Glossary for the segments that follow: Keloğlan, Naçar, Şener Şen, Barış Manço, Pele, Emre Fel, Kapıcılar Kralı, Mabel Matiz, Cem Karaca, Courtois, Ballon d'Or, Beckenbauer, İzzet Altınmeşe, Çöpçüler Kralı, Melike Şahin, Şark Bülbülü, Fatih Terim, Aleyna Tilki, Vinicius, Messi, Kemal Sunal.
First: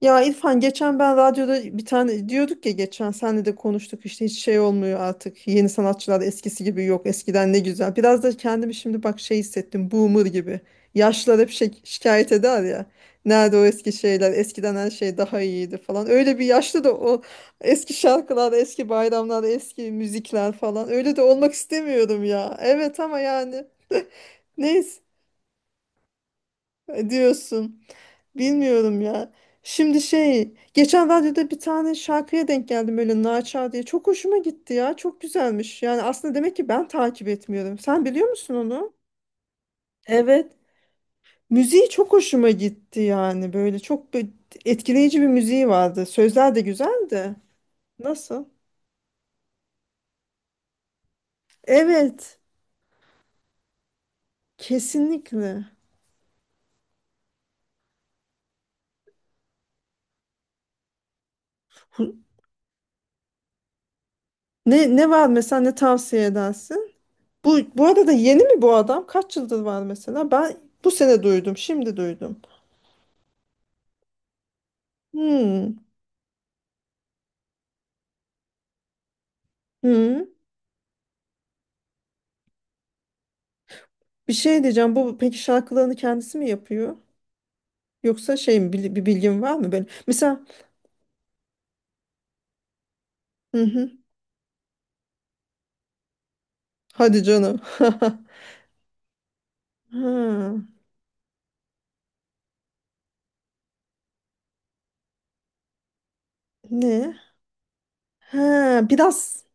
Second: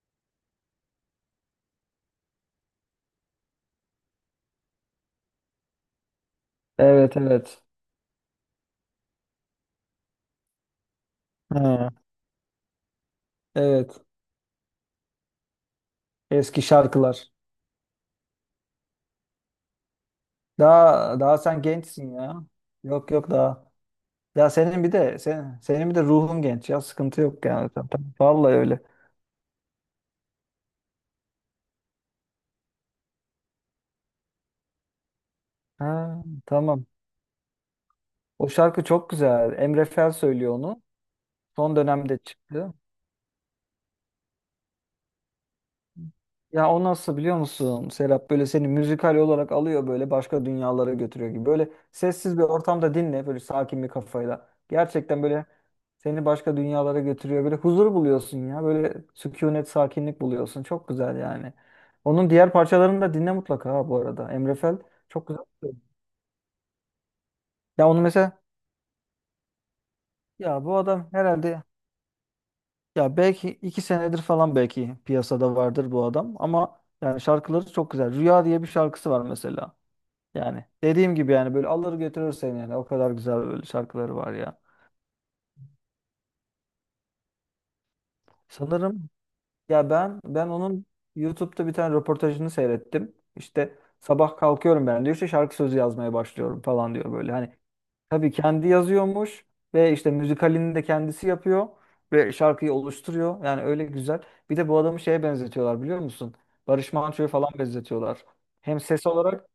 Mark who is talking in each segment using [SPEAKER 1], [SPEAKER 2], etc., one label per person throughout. [SPEAKER 1] Ya İrfan, geçen ben radyoda bir tane diyorduk ya, geçen senle de konuştuk işte. Hiç şey olmuyor artık, yeni sanatçılar eskisi gibi yok.
[SPEAKER 2] Evet
[SPEAKER 1] Eskiden ne
[SPEAKER 2] evet.
[SPEAKER 1] güzel, biraz da kendimi şimdi bak şey hissettim, boomer gibi. Yaşlılar hep şey,
[SPEAKER 2] Ha.
[SPEAKER 1] şikayet eder ya, nerede o eski
[SPEAKER 2] Evet.
[SPEAKER 1] şeyler, eskiden her şey daha iyiydi falan, öyle bir
[SPEAKER 2] Eski
[SPEAKER 1] yaşlı da o
[SPEAKER 2] şarkılar.
[SPEAKER 1] eski şarkılar, eski bayramlar, eski müzikler falan. Öyle
[SPEAKER 2] Daha
[SPEAKER 1] de
[SPEAKER 2] daha
[SPEAKER 1] olmak
[SPEAKER 2] sen gençsin
[SPEAKER 1] istemiyorum
[SPEAKER 2] ya.
[SPEAKER 1] ya. Evet,
[SPEAKER 2] Yok
[SPEAKER 1] ama
[SPEAKER 2] yok
[SPEAKER 1] yani
[SPEAKER 2] daha. Ya
[SPEAKER 1] neyse
[SPEAKER 2] senin bir de ruhun genç ya. Sıkıntı yok yani.
[SPEAKER 1] diyorsun.
[SPEAKER 2] Vallahi öyle.
[SPEAKER 1] Bilmiyorum ya. Şimdi şey, geçen radyoda bir tane şarkıya denk geldim, öyle Naçar diye. Çok hoşuma gitti ya. Çok güzelmiş. Yani
[SPEAKER 2] Ha,
[SPEAKER 1] aslında demek ki
[SPEAKER 2] tamam.
[SPEAKER 1] ben takip etmiyorum. Sen biliyor
[SPEAKER 2] O
[SPEAKER 1] musun
[SPEAKER 2] şarkı
[SPEAKER 1] onu?
[SPEAKER 2] çok güzel. Emre Fel
[SPEAKER 1] Evet.
[SPEAKER 2] söylüyor onu. Son
[SPEAKER 1] Müziği çok
[SPEAKER 2] dönemde
[SPEAKER 1] hoşuma
[SPEAKER 2] çıktı.
[SPEAKER 1] gitti yani. Böyle çok etkileyici bir müziği vardı. Sözler de
[SPEAKER 2] Ya o nasıl
[SPEAKER 1] güzeldi.
[SPEAKER 2] biliyor musun Serap?
[SPEAKER 1] Nasıl?
[SPEAKER 2] Böyle seni müzikal olarak alıyor, böyle başka dünyalara götürüyor gibi. Böyle sessiz
[SPEAKER 1] Evet,
[SPEAKER 2] bir ortamda dinle, böyle sakin bir kafayla. Gerçekten böyle
[SPEAKER 1] kesinlikle.
[SPEAKER 2] seni başka dünyalara götürüyor. Böyle huzur buluyorsun ya. Böyle sükunet, sakinlik buluyorsun. Çok güzel yani.
[SPEAKER 1] Hu-
[SPEAKER 2] Onun diğer parçalarını da dinle mutlaka ha, bu arada. Emre Fel
[SPEAKER 1] ne var
[SPEAKER 2] çok güzel
[SPEAKER 1] mesela, ne
[SPEAKER 2] söylüyor.
[SPEAKER 1] tavsiye edersin? Bu
[SPEAKER 2] Ya onu
[SPEAKER 1] arada da yeni
[SPEAKER 2] mesela,
[SPEAKER 1] mi bu adam? Kaç yıldır var mesela? Ben
[SPEAKER 2] ya bu
[SPEAKER 1] bu
[SPEAKER 2] adam
[SPEAKER 1] sene duydum,
[SPEAKER 2] herhalde,
[SPEAKER 1] şimdi duydum.
[SPEAKER 2] ya belki 2 senedir falan belki piyasada
[SPEAKER 1] Hmm.
[SPEAKER 2] vardır bu adam, ama yani şarkıları çok güzel. Rüya diye bir şarkısı var mesela.
[SPEAKER 1] Hı.
[SPEAKER 2] Yani dediğim gibi, yani böyle alır götürür seni, yani o kadar güzel böyle şarkıları
[SPEAKER 1] Bir
[SPEAKER 2] var ya.
[SPEAKER 1] şey diyeceğim. Bu peki şarkılarını kendisi mi yapıyor? Yoksa şey mi, bir
[SPEAKER 2] Sanırım,
[SPEAKER 1] bilgin var mı böyle?
[SPEAKER 2] ya ben
[SPEAKER 1] Mesela
[SPEAKER 2] ben onun YouTube'da bir tane röportajını seyrettim.
[SPEAKER 1] hı
[SPEAKER 2] İşte
[SPEAKER 1] hı.
[SPEAKER 2] sabah kalkıyorum ben diyor, işte şarkı sözü yazmaya başlıyorum falan diyor
[SPEAKER 1] Hadi
[SPEAKER 2] böyle. Hani
[SPEAKER 1] canım.
[SPEAKER 2] tabii kendi yazıyormuş ve işte
[SPEAKER 1] Ha,
[SPEAKER 2] müzikalini de kendisi yapıyor ve şarkıyı oluşturuyor. Yani öyle güzel. Bir de bu adamı şeye benzetiyorlar, biliyor musun? Barış
[SPEAKER 1] ne?
[SPEAKER 2] Manço'ya falan benzetiyorlar. Hem
[SPEAKER 1] Ha,
[SPEAKER 2] ses
[SPEAKER 1] biraz
[SPEAKER 2] olarak,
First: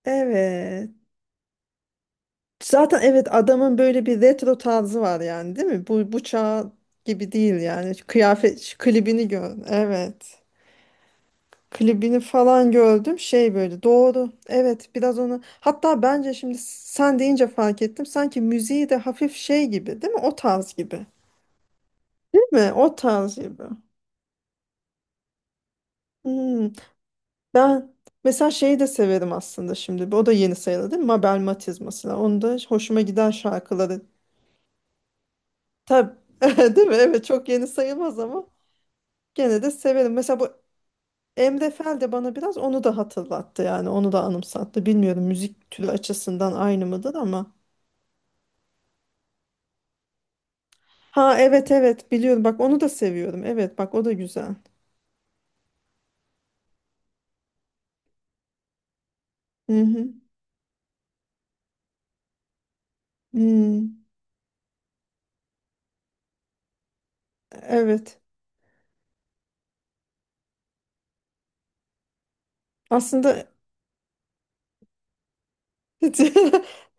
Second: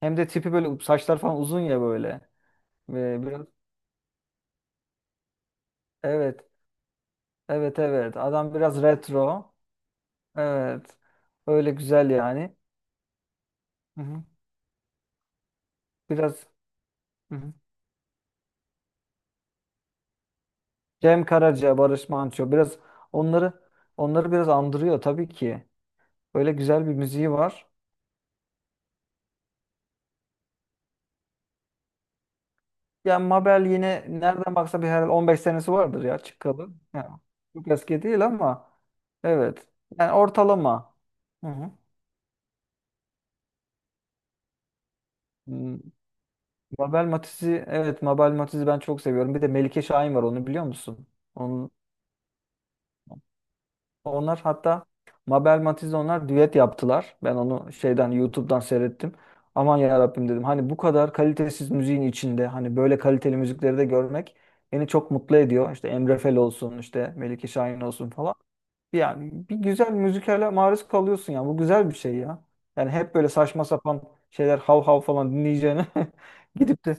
[SPEAKER 2] hem de tipi böyle,
[SPEAKER 1] evet.
[SPEAKER 2] saçlar falan uzun ya böyle.
[SPEAKER 1] Zaten
[SPEAKER 2] Ve
[SPEAKER 1] evet,
[SPEAKER 2] biraz,
[SPEAKER 1] adamın böyle bir retro tarzı var yani, değil mi? Bu
[SPEAKER 2] evet
[SPEAKER 1] çağ gibi değil
[SPEAKER 2] evet
[SPEAKER 1] yani. Şu
[SPEAKER 2] evet, adam
[SPEAKER 1] Kıyafet şu
[SPEAKER 2] biraz
[SPEAKER 1] klibini
[SPEAKER 2] retro.
[SPEAKER 1] gör. Evet.
[SPEAKER 2] Evet. Öyle güzel
[SPEAKER 1] Klibini
[SPEAKER 2] yani.
[SPEAKER 1] falan gördüm. Şey, böyle
[SPEAKER 2] Hı hı.
[SPEAKER 1] doğru. Evet, biraz onu. Hatta bence
[SPEAKER 2] Biraz.
[SPEAKER 1] şimdi sen
[SPEAKER 2] Hı
[SPEAKER 1] deyince
[SPEAKER 2] hı.
[SPEAKER 1] fark ettim. Sanki müziği de hafif şey gibi, değil mi? O tarz gibi.
[SPEAKER 2] Cem Karaca, Barış
[SPEAKER 1] Değil
[SPEAKER 2] Manço,
[SPEAKER 1] mi?
[SPEAKER 2] biraz
[SPEAKER 1] O tarz
[SPEAKER 2] onları
[SPEAKER 1] gibi.
[SPEAKER 2] onları biraz andırıyor tabii ki. Böyle
[SPEAKER 1] Hmm.
[SPEAKER 2] güzel bir müziği var.
[SPEAKER 1] Ben mesela şeyi de severim aslında, şimdi. O da yeni sayılır, değil mi? Mabel Matiz mesela. Onu da hoşuma
[SPEAKER 2] Yani
[SPEAKER 1] giden
[SPEAKER 2] Mabel
[SPEAKER 1] şarkıları.
[SPEAKER 2] yine nereden baksa bir herhalde 15 senesi vardır
[SPEAKER 1] Tabii.
[SPEAKER 2] ya çıkalı.
[SPEAKER 1] Değil mi?
[SPEAKER 2] Ya,
[SPEAKER 1] Evet, çok yeni
[SPEAKER 2] çok eski
[SPEAKER 1] sayılmaz
[SPEAKER 2] değil
[SPEAKER 1] ama
[SPEAKER 2] ama,
[SPEAKER 1] gene
[SPEAKER 2] evet.
[SPEAKER 1] de severim.
[SPEAKER 2] Yani
[SPEAKER 1] Mesela bu
[SPEAKER 2] ortalama. Hı
[SPEAKER 1] Emre
[SPEAKER 2] hı.
[SPEAKER 1] Fel de bana biraz onu da hatırlattı yani. Onu da anımsattı. Bilmiyorum, müzik türü
[SPEAKER 2] Hmm,
[SPEAKER 1] açısından aynı
[SPEAKER 2] Mabel
[SPEAKER 1] mıdır ama.
[SPEAKER 2] Matiz'i, evet, Mabel Matiz'i ben çok seviyorum. Bir de Melike Şahin var, onu biliyor musun?
[SPEAKER 1] Ha evet evet, biliyorum. Bak, onu da seviyorum. Evet bak, o da
[SPEAKER 2] Onlar
[SPEAKER 1] güzel.
[SPEAKER 2] hatta Mabel Matiz'le onlar düet yaptılar. Ben onu şeyden, YouTube'dan seyrettim. Aman
[SPEAKER 1] Hı
[SPEAKER 2] ya
[SPEAKER 1] hı.
[SPEAKER 2] Rabbim dedim. Hani bu kadar kalitesiz müziğin içinde hani böyle kaliteli müzikleri de
[SPEAKER 1] Hmm.
[SPEAKER 2] görmek beni çok mutlu ediyor. İşte Emre Fel olsun, işte Melike Şahin olsun
[SPEAKER 1] Evet.
[SPEAKER 2] falan. Yani bir güzel müzikale maruz kalıyorsun ya. Bu güzel bir şey ya. Yani hep böyle
[SPEAKER 1] Aslında
[SPEAKER 2] saçma sapan şeyler, hav hav falan dinleyeceğine gidip de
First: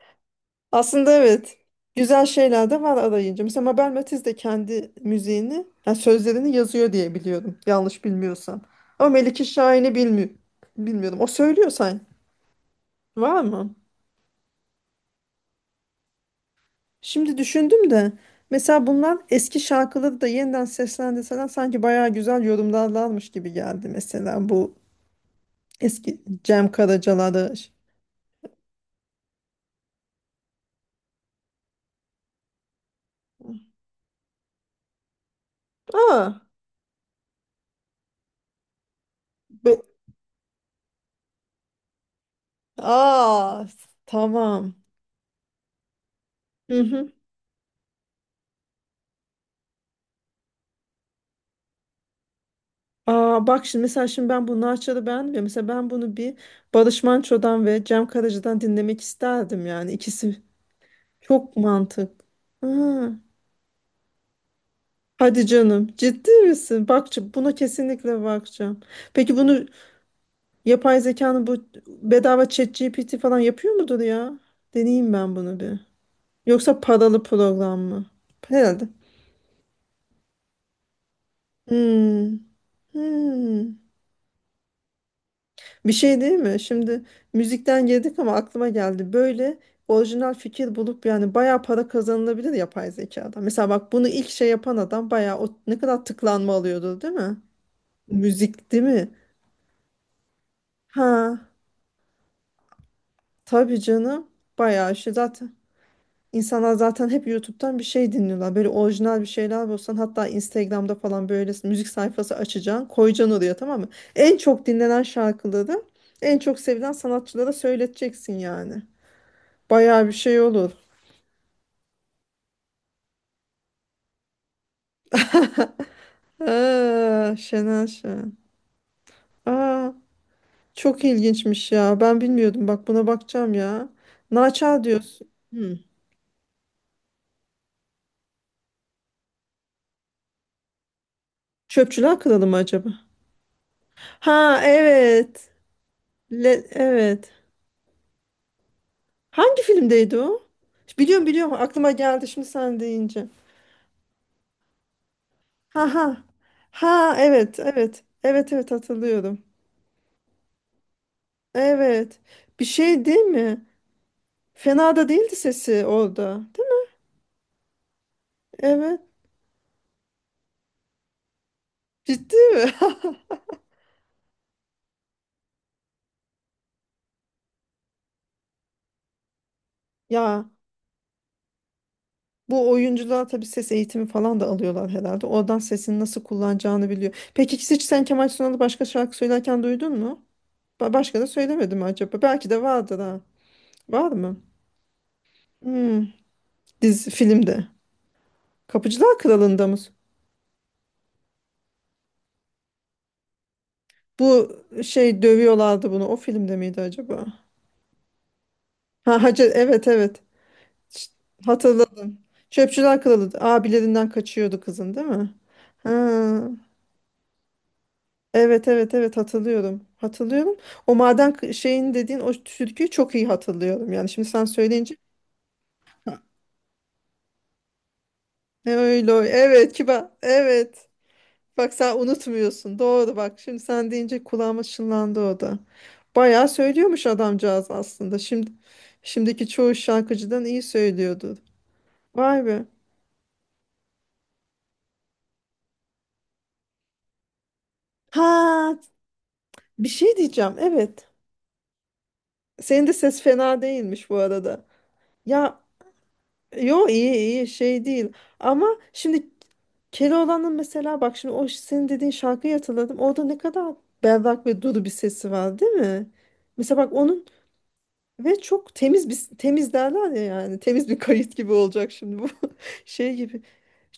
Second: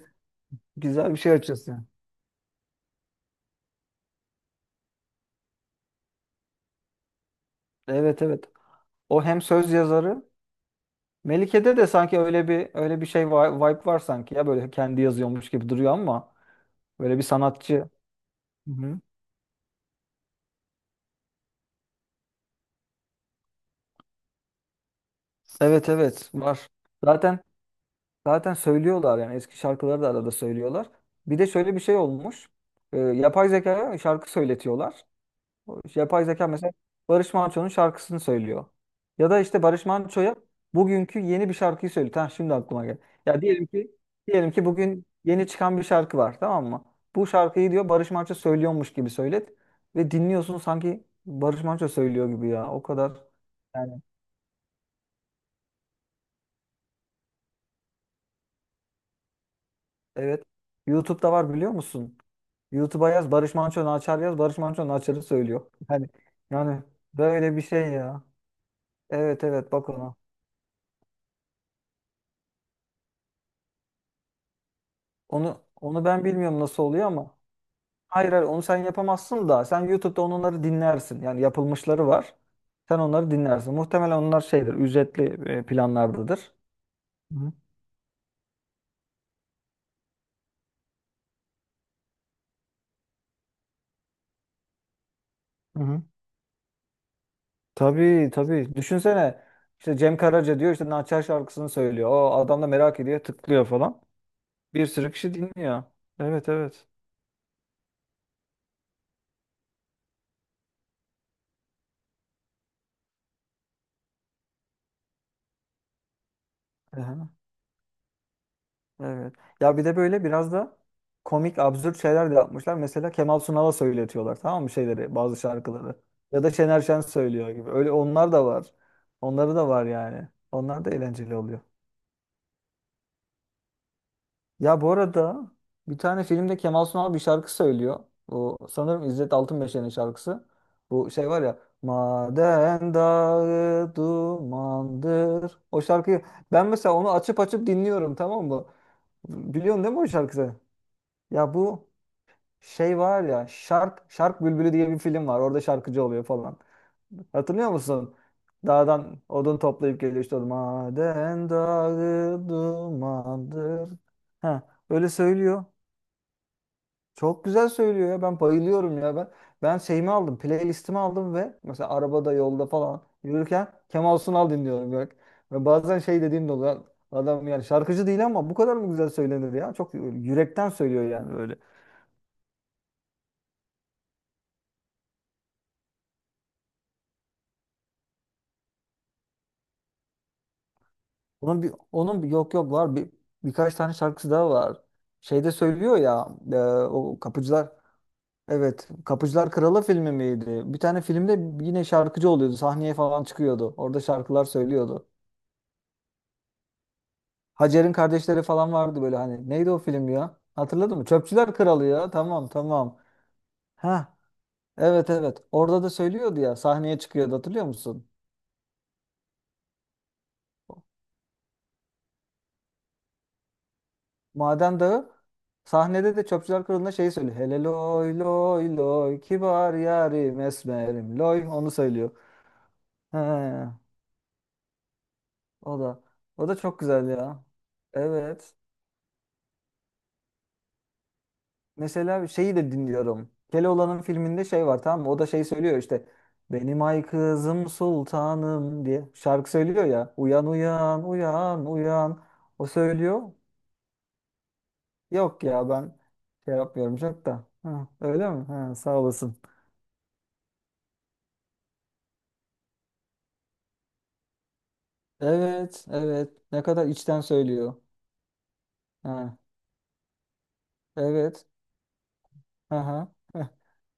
[SPEAKER 1] aslında
[SPEAKER 2] güzel bir şey
[SPEAKER 1] evet.
[SPEAKER 2] açıyorsun yani.
[SPEAKER 1] Güzel şeyler de var arayınca. Mesela Mabel Matiz de kendi müziğini, yani sözlerini yazıyor diye biliyorum. Yanlış
[SPEAKER 2] Evet evet.
[SPEAKER 1] bilmiyorsam. Ama
[SPEAKER 2] O hem
[SPEAKER 1] Melike
[SPEAKER 2] söz
[SPEAKER 1] Şahin'i
[SPEAKER 2] yazarı.
[SPEAKER 1] bilmiyorum. O söylüyor
[SPEAKER 2] Melike'de de
[SPEAKER 1] sanki.
[SPEAKER 2] sanki öyle bir şey,
[SPEAKER 1] Var mı?
[SPEAKER 2] vibe var sanki ya, böyle kendi yazıyormuş gibi duruyor ama, böyle bir
[SPEAKER 1] Şimdi
[SPEAKER 2] sanatçı.
[SPEAKER 1] düşündüm de mesela
[SPEAKER 2] Hı-hı.
[SPEAKER 1] bunlar eski şarkıları da yeniden seslendirseler sanki bayağı güzel yorumlarlarmış gibi geldi, mesela bu
[SPEAKER 2] Evet
[SPEAKER 1] eski
[SPEAKER 2] evet
[SPEAKER 1] Cem
[SPEAKER 2] var. Zaten
[SPEAKER 1] Karaca'larda.
[SPEAKER 2] söylüyorlar yani, eski şarkıları da arada söylüyorlar. Bir de şöyle bir şey olmuş. Yapay zekaya şarkı söyletiyorlar. O işte yapay
[SPEAKER 1] Aa,
[SPEAKER 2] zeka mesela Barış Manço'nun şarkısını söylüyor. Ya da işte
[SPEAKER 1] be-
[SPEAKER 2] Barış Manço'ya bugünkü yeni bir şarkıyı söylüyor. Ha, şimdi aklıma geldi. Ya
[SPEAKER 1] aa,
[SPEAKER 2] diyelim ki diyelim
[SPEAKER 1] tamam.
[SPEAKER 2] ki bugün yeni çıkan bir şarkı var, tamam
[SPEAKER 1] Hı
[SPEAKER 2] mı?
[SPEAKER 1] hı.
[SPEAKER 2] Bu şarkıyı diyor Barış Manço söylüyormuş gibi söylet, ve dinliyorsun sanki Barış Manço söylüyor gibi ya. O kadar
[SPEAKER 1] Aa, bak şimdi,
[SPEAKER 2] yani.
[SPEAKER 1] mesela şimdi ben bu Narçar'ı beğenmiyorum. Mesela ben bunu bir Barış Manço'dan ve Cem Karaca'dan dinlemek isterdim yani. İkisi
[SPEAKER 2] Evet. YouTube'da var,
[SPEAKER 1] çok
[SPEAKER 2] biliyor musun?
[SPEAKER 1] mantık. Ha,
[SPEAKER 2] YouTube'a yaz Barış Manço Naçar, yaz Barış Manço Naçar'ı
[SPEAKER 1] hadi
[SPEAKER 2] söylüyor.
[SPEAKER 1] canım,
[SPEAKER 2] Yani,
[SPEAKER 1] ciddi
[SPEAKER 2] yani
[SPEAKER 1] misin? Bak, buna
[SPEAKER 2] böyle bir şey ya.
[SPEAKER 1] kesinlikle bakacağım. Peki
[SPEAKER 2] Evet
[SPEAKER 1] bunu,
[SPEAKER 2] evet, bak ona.
[SPEAKER 1] yapay zekanın bu, bedava ChatGPT falan yapıyor mudur ya? Deneyeyim ben
[SPEAKER 2] Onu
[SPEAKER 1] bunu bir.
[SPEAKER 2] onu ben bilmiyorum
[SPEAKER 1] Yoksa
[SPEAKER 2] nasıl oluyor
[SPEAKER 1] paralı
[SPEAKER 2] ama.
[SPEAKER 1] program mı?
[SPEAKER 2] Hayır hayır, onu sen
[SPEAKER 1] Herhalde.
[SPEAKER 2] yapamazsın, da sen YouTube'da onları dinlersin. Yani yapılmışları var.
[SPEAKER 1] Hmm,
[SPEAKER 2] Sen onları dinlersin.
[SPEAKER 1] hmm.
[SPEAKER 2] Muhtemelen onlar şeydir, ücretli
[SPEAKER 1] Bir şey değil
[SPEAKER 2] planlardadır.
[SPEAKER 1] mi? Şimdi
[SPEAKER 2] Hı
[SPEAKER 1] müzikten girdik ama aklıma geldi. Böyle orijinal fikir bulup yani bayağı para kazanılabilir yapay zekadan. Mesela bak, bunu ilk şey yapan adam bayağı, o ne
[SPEAKER 2] hı. Hı.
[SPEAKER 1] kadar tıklanma alıyordu değil mi?
[SPEAKER 2] Tabii
[SPEAKER 1] Müzik,
[SPEAKER 2] tabii.
[SPEAKER 1] değil mi?
[SPEAKER 2] Düşünsene işte Cem Karaca diyor, işte Naçar
[SPEAKER 1] Ha,
[SPEAKER 2] şarkısını söylüyor. O adam da merak ediyor, tıklıyor
[SPEAKER 1] tabii
[SPEAKER 2] falan.
[SPEAKER 1] canım.
[SPEAKER 2] Bir
[SPEAKER 1] Bayağı
[SPEAKER 2] sürü
[SPEAKER 1] şey
[SPEAKER 2] kişi
[SPEAKER 1] zaten.
[SPEAKER 2] dinliyor. Evet
[SPEAKER 1] İnsanlar
[SPEAKER 2] evet.
[SPEAKER 1] zaten hep YouTube'dan bir şey dinliyorlar. Böyle orijinal bir şeyler bulsan, hatta Instagram'da falan böyle müzik sayfası açacaksın. Koyacaksın oraya, tamam mı? En çok dinlenen şarkıları en çok sevilen
[SPEAKER 2] Hı.
[SPEAKER 1] sanatçılara söyleteceksin yani.
[SPEAKER 2] Evet. Ya bir de
[SPEAKER 1] Bayağı bir
[SPEAKER 2] böyle
[SPEAKER 1] şey
[SPEAKER 2] biraz
[SPEAKER 1] olur.
[SPEAKER 2] da komik, absürt şeyler de yapmışlar. Mesela Kemal Sunal'a söyletiyorlar, tamam mı, şeyleri, bazı şarkıları. Ya da Şener Şen
[SPEAKER 1] Aa,
[SPEAKER 2] söylüyor gibi.
[SPEAKER 1] Şener
[SPEAKER 2] Öyle onlar
[SPEAKER 1] Şen.
[SPEAKER 2] da var. Onları da var
[SPEAKER 1] Aa,
[SPEAKER 2] yani. Onlar da
[SPEAKER 1] çok
[SPEAKER 2] eğlenceli oluyor.
[SPEAKER 1] ilginçmiş ya. Ben bilmiyordum. Bak, buna bakacağım ya.
[SPEAKER 2] Ya
[SPEAKER 1] Naçal
[SPEAKER 2] bu
[SPEAKER 1] diyorsun.
[SPEAKER 2] arada,
[SPEAKER 1] Hmm.
[SPEAKER 2] bir tane filmde Kemal Sunal bir şarkı söylüyor. Bu sanırım İzzet Altınmeşe'nin şarkısı. Bu şey var ya,
[SPEAKER 1] Çöpçüler Kralı mı acaba?
[SPEAKER 2] Maden dağı
[SPEAKER 1] Ha evet.
[SPEAKER 2] dumandır. O şarkıyı
[SPEAKER 1] Le-
[SPEAKER 2] ben mesela onu
[SPEAKER 1] evet.
[SPEAKER 2] açıp açıp dinliyorum, tamam mı?
[SPEAKER 1] Hangi
[SPEAKER 2] Biliyorsun değil mi o
[SPEAKER 1] filmdeydi o?
[SPEAKER 2] şarkıyı?
[SPEAKER 1] Biliyorum biliyorum,
[SPEAKER 2] Ya bu,
[SPEAKER 1] aklıma geldi şimdi sen
[SPEAKER 2] şey var
[SPEAKER 1] deyince.
[SPEAKER 2] ya, Şark Bülbülü diye bir film var. Orada
[SPEAKER 1] Ha
[SPEAKER 2] şarkıcı
[SPEAKER 1] ha.
[SPEAKER 2] oluyor falan.
[SPEAKER 1] Ha evet
[SPEAKER 2] Hatırlıyor
[SPEAKER 1] evet.
[SPEAKER 2] musun?
[SPEAKER 1] Evet evet,
[SPEAKER 2] Dağdan
[SPEAKER 1] hatırlıyorum.
[SPEAKER 2] odun toplayıp geliyor, işte odun. Maden
[SPEAKER 1] Evet.
[SPEAKER 2] dağı
[SPEAKER 1] Bir şey değil mi?
[SPEAKER 2] dumandır. Ha,
[SPEAKER 1] Fena da
[SPEAKER 2] öyle
[SPEAKER 1] değildi
[SPEAKER 2] söylüyor.
[SPEAKER 1] sesi orada. Değil mi?
[SPEAKER 2] Çok güzel söylüyor ya. Ben bayılıyorum
[SPEAKER 1] Evet.
[SPEAKER 2] ya. Ben şeyimi aldım. Playlistimi aldım ve mesela arabada,
[SPEAKER 1] Ciddi
[SPEAKER 2] yolda
[SPEAKER 1] mi?
[SPEAKER 2] falan yürürken Kemal Sunal dinliyorum. Bak. Ve bazen şey dediğim de oluyor. Adam yani şarkıcı değil ama bu kadar mı güzel söylenir ya? Çok
[SPEAKER 1] Ya
[SPEAKER 2] yürekten söylüyor yani böyle.
[SPEAKER 1] bu oyuncular tabii ses eğitimi falan da alıyorlar herhalde. Oradan sesini nasıl kullanacağını biliyor. Peki hiç sen Kemal Sunal'ı başka şarkı söylerken duydun mu? Başka da
[SPEAKER 2] Onun bir
[SPEAKER 1] söylemedi mi acaba?
[SPEAKER 2] onun bir
[SPEAKER 1] Belki
[SPEAKER 2] yok
[SPEAKER 1] de
[SPEAKER 2] yok, var
[SPEAKER 1] vardır,
[SPEAKER 2] bir
[SPEAKER 1] ha.
[SPEAKER 2] birkaç tane
[SPEAKER 1] Var
[SPEAKER 2] şarkısı
[SPEAKER 1] mı?
[SPEAKER 2] daha var. Şeyde söylüyor
[SPEAKER 1] Hmm.
[SPEAKER 2] ya, e,
[SPEAKER 1] Dizi,
[SPEAKER 2] o
[SPEAKER 1] filmde.
[SPEAKER 2] kapıcılar, evet,
[SPEAKER 1] Kapıcılar
[SPEAKER 2] Kapıcılar
[SPEAKER 1] Kralı'nda mı?
[SPEAKER 2] Kralı filmi miydi? Bir tane filmde yine şarkıcı oluyordu. Sahneye falan çıkıyordu. Orada şarkılar
[SPEAKER 1] Bu,
[SPEAKER 2] söylüyordu.
[SPEAKER 1] şey dövüyorlardı bunu. O filmde miydi acaba?
[SPEAKER 2] Hacer'in kardeşleri falan vardı böyle,
[SPEAKER 1] Ha, Hacı,
[SPEAKER 2] hani. Neydi o
[SPEAKER 1] evet
[SPEAKER 2] film
[SPEAKER 1] evet.
[SPEAKER 2] ya? Hatırladın mı?
[SPEAKER 1] Ş-
[SPEAKER 2] Çöpçüler Kralı ya.
[SPEAKER 1] Hatırladım.
[SPEAKER 2] Tamam tamam.
[SPEAKER 1] Çöpçüler Kralı, abilerinden
[SPEAKER 2] Ha
[SPEAKER 1] kaçıyordu kızın, değil
[SPEAKER 2] evet
[SPEAKER 1] mi?
[SPEAKER 2] evet. Orada
[SPEAKER 1] Ha,
[SPEAKER 2] da söylüyordu ya. Sahneye çıkıyordu, hatırlıyor musun?
[SPEAKER 1] evet evet evet, hatırlıyorum. Hatırlıyorum. O maden şeyin dediğin o türküyü çok iyi hatırlıyorum. Yani şimdi sen
[SPEAKER 2] Maden
[SPEAKER 1] söyleyince
[SPEAKER 2] Dağı,
[SPEAKER 1] ha,
[SPEAKER 2] sahnede de Çöpçüler Kralı'nda şeyi söylüyor. Hele loy loy
[SPEAKER 1] öyle
[SPEAKER 2] loy,
[SPEAKER 1] öyle. Evet,
[SPEAKER 2] kibar
[SPEAKER 1] kibar.
[SPEAKER 2] yarim
[SPEAKER 1] Evet.
[SPEAKER 2] esmerim loy, onu
[SPEAKER 1] Bak sen
[SPEAKER 2] söylüyor.
[SPEAKER 1] unutmuyorsun. Doğru
[SPEAKER 2] He,
[SPEAKER 1] bak. Şimdi sen deyince kulağıma çınlandı o da.
[SPEAKER 2] o da, o
[SPEAKER 1] Bayağı
[SPEAKER 2] da çok
[SPEAKER 1] söylüyormuş
[SPEAKER 2] güzel ya.
[SPEAKER 1] adamcağız aslında. Şimdi
[SPEAKER 2] Evet.
[SPEAKER 1] şimdiki çoğu şarkıcıdan iyi söylüyordu.
[SPEAKER 2] Mesela
[SPEAKER 1] Vay
[SPEAKER 2] şeyi
[SPEAKER 1] be.
[SPEAKER 2] de dinliyorum. Keloğlan'ın filminde şey var, tamam mı? O da şey söylüyor işte. Benim ay kızım
[SPEAKER 1] Ha,
[SPEAKER 2] sultanım diye şarkı söylüyor
[SPEAKER 1] bir
[SPEAKER 2] ya.
[SPEAKER 1] şey
[SPEAKER 2] Uyan
[SPEAKER 1] diyeceğim. Evet.
[SPEAKER 2] uyan uyan uyan. O
[SPEAKER 1] Senin de ses
[SPEAKER 2] söylüyor.
[SPEAKER 1] fena değilmiş bu arada.
[SPEAKER 2] Yok
[SPEAKER 1] Ya,
[SPEAKER 2] ya, ben şey
[SPEAKER 1] yo
[SPEAKER 2] yapmıyorum
[SPEAKER 1] iyi
[SPEAKER 2] çok da.
[SPEAKER 1] iyi, şey
[SPEAKER 2] Ha,
[SPEAKER 1] değil.
[SPEAKER 2] öyle mi?
[SPEAKER 1] Ama
[SPEAKER 2] Ha, sağ
[SPEAKER 1] şimdi
[SPEAKER 2] olasın.
[SPEAKER 1] Keloğlan'ın, mesela bak şimdi, o senin dediğin şarkıyı hatırladım. Orada ne kadar berrak ve duru bir sesi var, değil
[SPEAKER 2] Evet,
[SPEAKER 1] mi?
[SPEAKER 2] evet. Ne
[SPEAKER 1] Mesela
[SPEAKER 2] kadar
[SPEAKER 1] bak,
[SPEAKER 2] içten
[SPEAKER 1] onun
[SPEAKER 2] söylüyor.
[SPEAKER 1] ve çok temiz bir,
[SPEAKER 2] Ha,
[SPEAKER 1] temiz derler ya, yani temiz bir kayıt
[SPEAKER 2] evet.
[SPEAKER 1] gibi olacak şimdi bu
[SPEAKER 2] Aha.
[SPEAKER 1] şey gibi.
[SPEAKER 2] Heh.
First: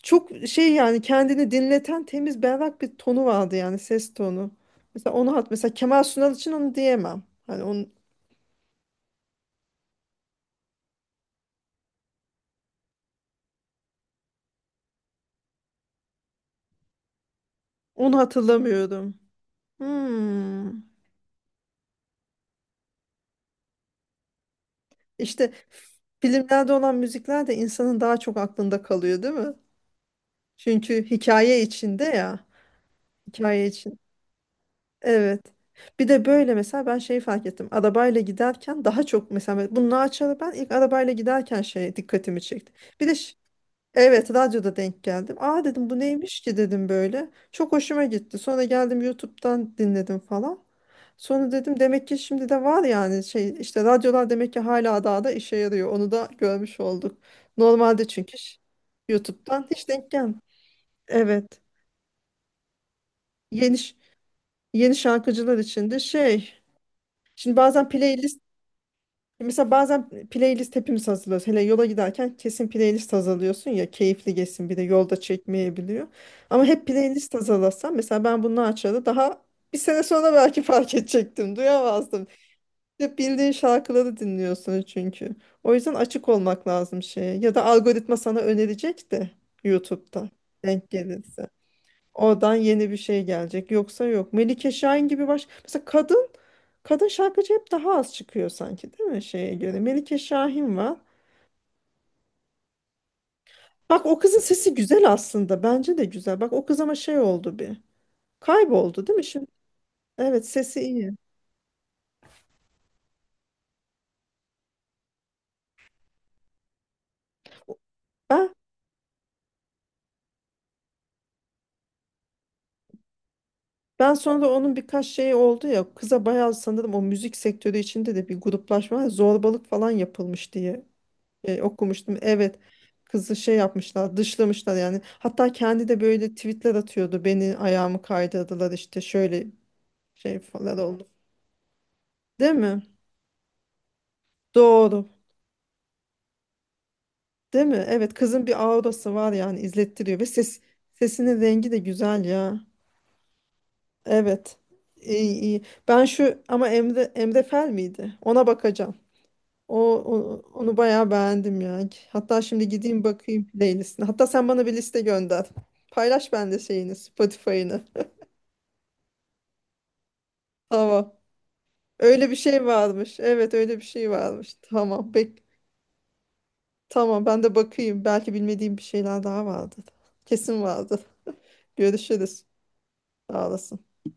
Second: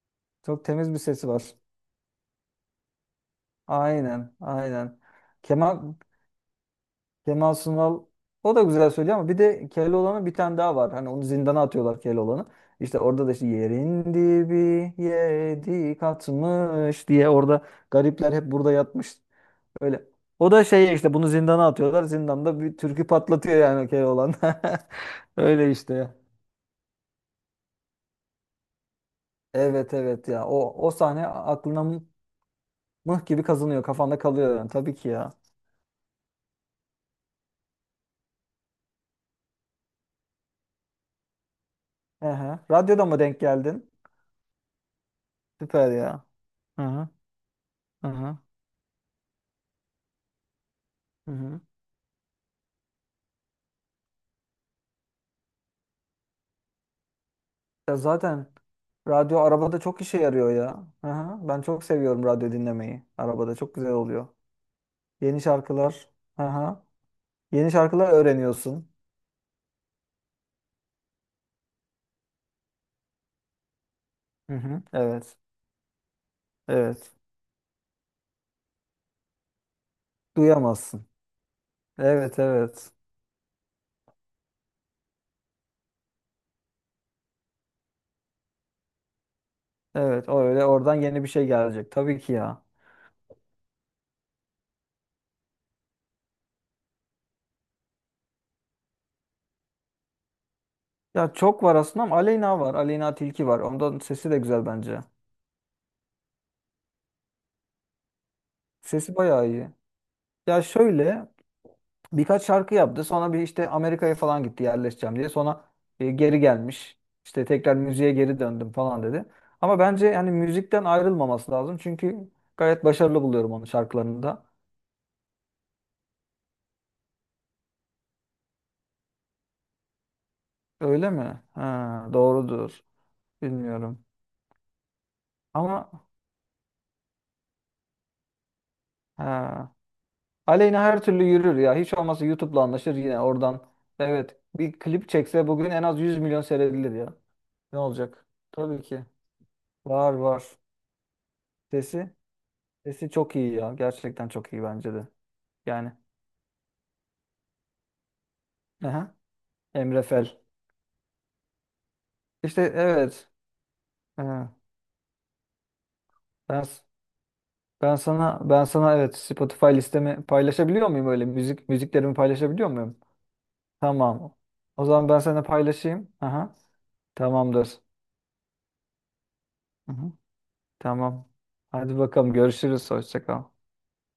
[SPEAKER 1] Çok
[SPEAKER 2] Çok
[SPEAKER 1] şey
[SPEAKER 2] temiz bir
[SPEAKER 1] yani,
[SPEAKER 2] sesi var.
[SPEAKER 1] kendini dinleten temiz berrak bir tonu vardı yani, ses
[SPEAKER 2] Aynen,
[SPEAKER 1] tonu.
[SPEAKER 2] aynen.
[SPEAKER 1] Mesela onu hat, mesela
[SPEAKER 2] Kemal
[SPEAKER 1] Kemal Sunal için onu diyemem.
[SPEAKER 2] Kemal
[SPEAKER 1] Hani onu,
[SPEAKER 2] Sunal o da güzel söylüyor ama bir de Keloğlan'ın bir tane daha var. Hani onu zindana atıyorlar, Keloğlan'ı. İşte orada da işte, yerin dibi yedi katmış diye, orada
[SPEAKER 1] onu
[SPEAKER 2] garipler hep burada
[SPEAKER 1] hatırlamıyorum.
[SPEAKER 2] yatmış. Öyle. O da
[SPEAKER 1] Hmm.
[SPEAKER 2] şey, işte bunu zindana atıyorlar. Zindanda bir türkü patlatıyor yani Keloğlan.
[SPEAKER 1] İşte
[SPEAKER 2] Öyle işte.
[SPEAKER 1] filmlerde olan müzikler de insanın daha çok aklında kalıyor, değil mi?
[SPEAKER 2] Evet evet ya, o
[SPEAKER 1] Çünkü
[SPEAKER 2] sahne
[SPEAKER 1] hikaye
[SPEAKER 2] aklına
[SPEAKER 1] içinde ya.
[SPEAKER 2] mıh gibi
[SPEAKER 1] Hikaye
[SPEAKER 2] kazınıyor,
[SPEAKER 1] için.
[SPEAKER 2] kafanda kalıyor yani tabii ki ya.
[SPEAKER 1] Evet. Bir de böyle mesela ben şeyi fark ettim. Arabayla giderken daha çok, mesela bunu açarı ben ilk arabayla giderken şey dikkatimi
[SPEAKER 2] Ehe.
[SPEAKER 1] çekti.
[SPEAKER 2] Radyoda
[SPEAKER 1] Bir de
[SPEAKER 2] mı denk geldin?
[SPEAKER 1] Evet, radyoda denk geldim. Aa dedim,
[SPEAKER 2] Süper
[SPEAKER 1] bu
[SPEAKER 2] ya.
[SPEAKER 1] neymiş ki
[SPEAKER 2] Hı
[SPEAKER 1] dedim
[SPEAKER 2] hı.
[SPEAKER 1] böyle. Çok hoşuma
[SPEAKER 2] Hı
[SPEAKER 1] gitti.
[SPEAKER 2] hı.
[SPEAKER 1] Sonra geldim, YouTube'dan dinledim falan.
[SPEAKER 2] Hı
[SPEAKER 1] Sonra
[SPEAKER 2] hı.
[SPEAKER 1] dedim, demek ki şimdi de var yani, şey işte radyolar demek ki hala daha da işe yarıyor. Onu da görmş olduk.
[SPEAKER 2] Ya
[SPEAKER 1] Normalde çünkü
[SPEAKER 2] zaten radyo
[SPEAKER 1] YouTube'dan
[SPEAKER 2] arabada
[SPEAKER 1] hiç
[SPEAKER 2] çok
[SPEAKER 1] denk
[SPEAKER 2] işe
[SPEAKER 1] gelmiyor.
[SPEAKER 2] yarıyor ya. Hı hı.
[SPEAKER 1] Evet.
[SPEAKER 2] Ben çok seviyorum radyo dinlemeyi. Arabada çok
[SPEAKER 1] Yeni
[SPEAKER 2] güzel
[SPEAKER 1] ş-
[SPEAKER 2] oluyor.
[SPEAKER 1] yeni
[SPEAKER 2] Yeni
[SPEAKER 1] şarkıcılar için de
[SPEAKER 2] şarkılar. Hı
[SPEAKER 1] şey.
[SPEAKER 2] hı.
[SPEAKER 1] Şimdi
[SPEAKER 2] Yeni
[SPEAKER 1] bazen
[SPEAKER 2] şarkılar
[SPEAKER 1] playlist
[SPEAKER 2] öğreniyorsun.
[SPEAKER 1] Mesela bazen playlist hepimiz hazırlıyoruz. Hele yola giderken kesin playlist hazırlıyorsun ya, keyifli
[SPEAKER 2] Hı
[SPEAKER 1] geçsin, bir de
[SPEAKER 2] hı.
[SPEAKER 1] yolda
[SPEAKER 2] Evet.
[SPEAKER 1] çekmeyebiliyor. Ama hep
[SPEAKER 2] Evet.
[SPEAKER 1] playlist hazırlasam, mesela ben bunu açarı daha bir sene sonra belki fark
[SPEAKER 2] Duyamazsın.
[SPEAKER 1] edecektim. Duyamazdım.
[SPEAKER 2] Evet evet.
[SPEAKER 1] Hep bildiğin şarkıları dinliyorsun çünkü. O yüzden açık olmak lazım şeye. Ya da algoritma sana önerecek de
[SPEAKER 2] Evet,
[SPEAKER 1] YouTube'da
[SPEAKER 2] o öyle,
[SPEAKER 1] denk
[SPEAKER 2] oradan yeni bir şey
[SPEAKER 1] gelirse.
[SPEAKER 2] gelecek tabii ki
[SPEAKER 1] Oradan
[SPEAKER 2] ya.
[SPEAKER 1] yeni bir şey gelecek. Yoksa yok. Melike Şahin gibi Mesela kadın şarkıcı hep daha az çıkıyor sanki, değil mi şeye göre? Melike Şahin var.
[SPEAKER 2] Ya çok var aslında, ama Aleyna var. Aleyna Tilki var. Ondan
[SPEAKER 1] Bak o
[SPEAKER 2] sesi
[SPEAKER 1] kızın
[SPEAKER 2] de güzel
[SPEAKER 1] sesi
[SPEAKER 2] bence.
[SPEAKER 1] güzel aslında. Bence de güzel. Bak o kız ama şey oldu bir. Kayboldu değil
[SPEAKER 2] Sesi
[SPEAKER 1] mi şimdi?
[SPEAKER 2] bayağı iyi.
[SPEAKER 1] Evet,
[SPEAKER 2] Ya
[SPEAKER 1] sesi iyi.
[SPEAKER 2] şöyle, birkaç şarkı yaptı. Sonra bir işte Amerika'ya falan gitti, yerleşeceğim diye. Sonra geri gelmiş. İşte tekrar müziğe geri
[SPEAKER 1] Ben
[SPEAKER 2] döndüm falan dedi. Ama bence yani müzikten ayrılmaması lazım. Çünkü gayet başarılı buluyorum onun
[SPEAKER 1] ben
[SPEAKER 2] şarkılarını da.
[SPEAKER 1] sonra onun birkaç şeyi oldu ya. Kıza bayağı sanırım o müzik sektörü içinde de bir gruplaşma, zorbalık falan yapılmış diye
[SPEAKER 2] Öyle mi? Ha,
[SPEAKER 1] okumuştum. Evet.
[SPEAKER 2] doğrudur.
[SPEAKER 1] Kızı şey
[SPEAKER 2] Bilmiyorum.
[SPEAKER 1] yapmışlar, dışlamışlar yani. Hatta kendi
[SPEAKER 2] Ama
[SPEAKER 1] de böyle tweetler atıyordu. Beni ayağımı kaydırdılar işte, şöyle
[SPEAKER 2] ha.
[SPEAKER 1] şey falan
[SPEAKER 2] Aleyna her
[SPEAKER 1] oldu.
[SPEAKER 2] türlü yürür ya. Hiç olmazsa
[SPEAKER 1] Değil
[SPEAKER 2] YouTube'la
[SPEAKER 1] mi?
[SPEAKER 2] anlaşır yine oradan. Evet. Bir
[SPEAKER 1] Doğru.
[SPEAKER 2] klip çekse bugün en az 100 milyon seyredilir ya.
[SPEAKER 1] Değil
[SPEAKER 2] Ne
[SPEAKER 1] mi? Evet,
[SPEAKER 2] olacak?
[SPEAKER 1] kızın bir
[SPEAKER 2] Tabii ki.
[SPEAKER 1] aurası var yani,
[SPEAKER 2] Var
[SPEAKER 1] izlettiriyor ve
[SPEAKER 2] var.
[SPEAKER 1] sesinin rengi de
[SPEAKER 2] Sesi.
[SPEAKER 1] güzel ya.
[SPEAKER 2] Sesi çok iyi ya. Gerçekten çok
[SPEAKER 1] Evet.
[SPEAKER 2] iyi bence de.
[SPEAKER 1] İyi, iyi.
[SPEAKER 2] Yani.
[SPEAKER 1] Ben şu ama Emre Fel miydi? Ona bakacağım.
[SPEAKER 2] Aha.
[SPEAKER 1] O,
[SPEAKER 2] Emre Fel.
[SPEAKER 1] o- onu bayağı beğendim ya. Hatta
[SPEAKER 2] İşte
[SPEAKER 1] şimdi gideyim
[SPEAKER 2] evet.
[SPEAKER 1] bakayım playlistine. Hatta sen
[SPEAKER 2] Aha.
[SPEAKER 1] bana bir liste gönder. Paylaş bende
[SPEAKER 2] Ben
[SPEAKER 1] şeyini, Spotify'ını.
[SPEAKER 2] ben sana evet, Spotify listemi paylaşabiliyor muyum,
[SPEAKER 1] Tamam.
[SPEAKER 2] öyle müziklerimi
[SPEAKER 1] Öyle bir şey
[SPEAKER 2] paylaşabiliyor muyum?
[SPEAKER 1] varmış. Evet, öyle bir şey
[SPEAKER 2] Tamam.
[SPEAKER 1] varmış.
[SPEAKER 2] O zaman
[SPEAKER 1] Tamam.
[SPEAKER 2] ben sana
[SPEAKER 1] Bek
[SPEAKER 2] paylaşayım. Aha.
[SPEAKER 1] tamam ben de
[SPEAKER 2] Tamamdır.
[SPEAKER 1] bakayım. Belki bilmediğim bir şeyler daha vardır.
[SPEAKER 2] Aha.
[SPEAKER 1] Kesin vardır.
[SPEAKER 2] Tamam. Hadi bakalım,
[SPEAKER 1] Görüşürüz.
[SPEAKER 2] görüşürüz. Hoşça kal.
[SPEAKER 1] Sağ olasın.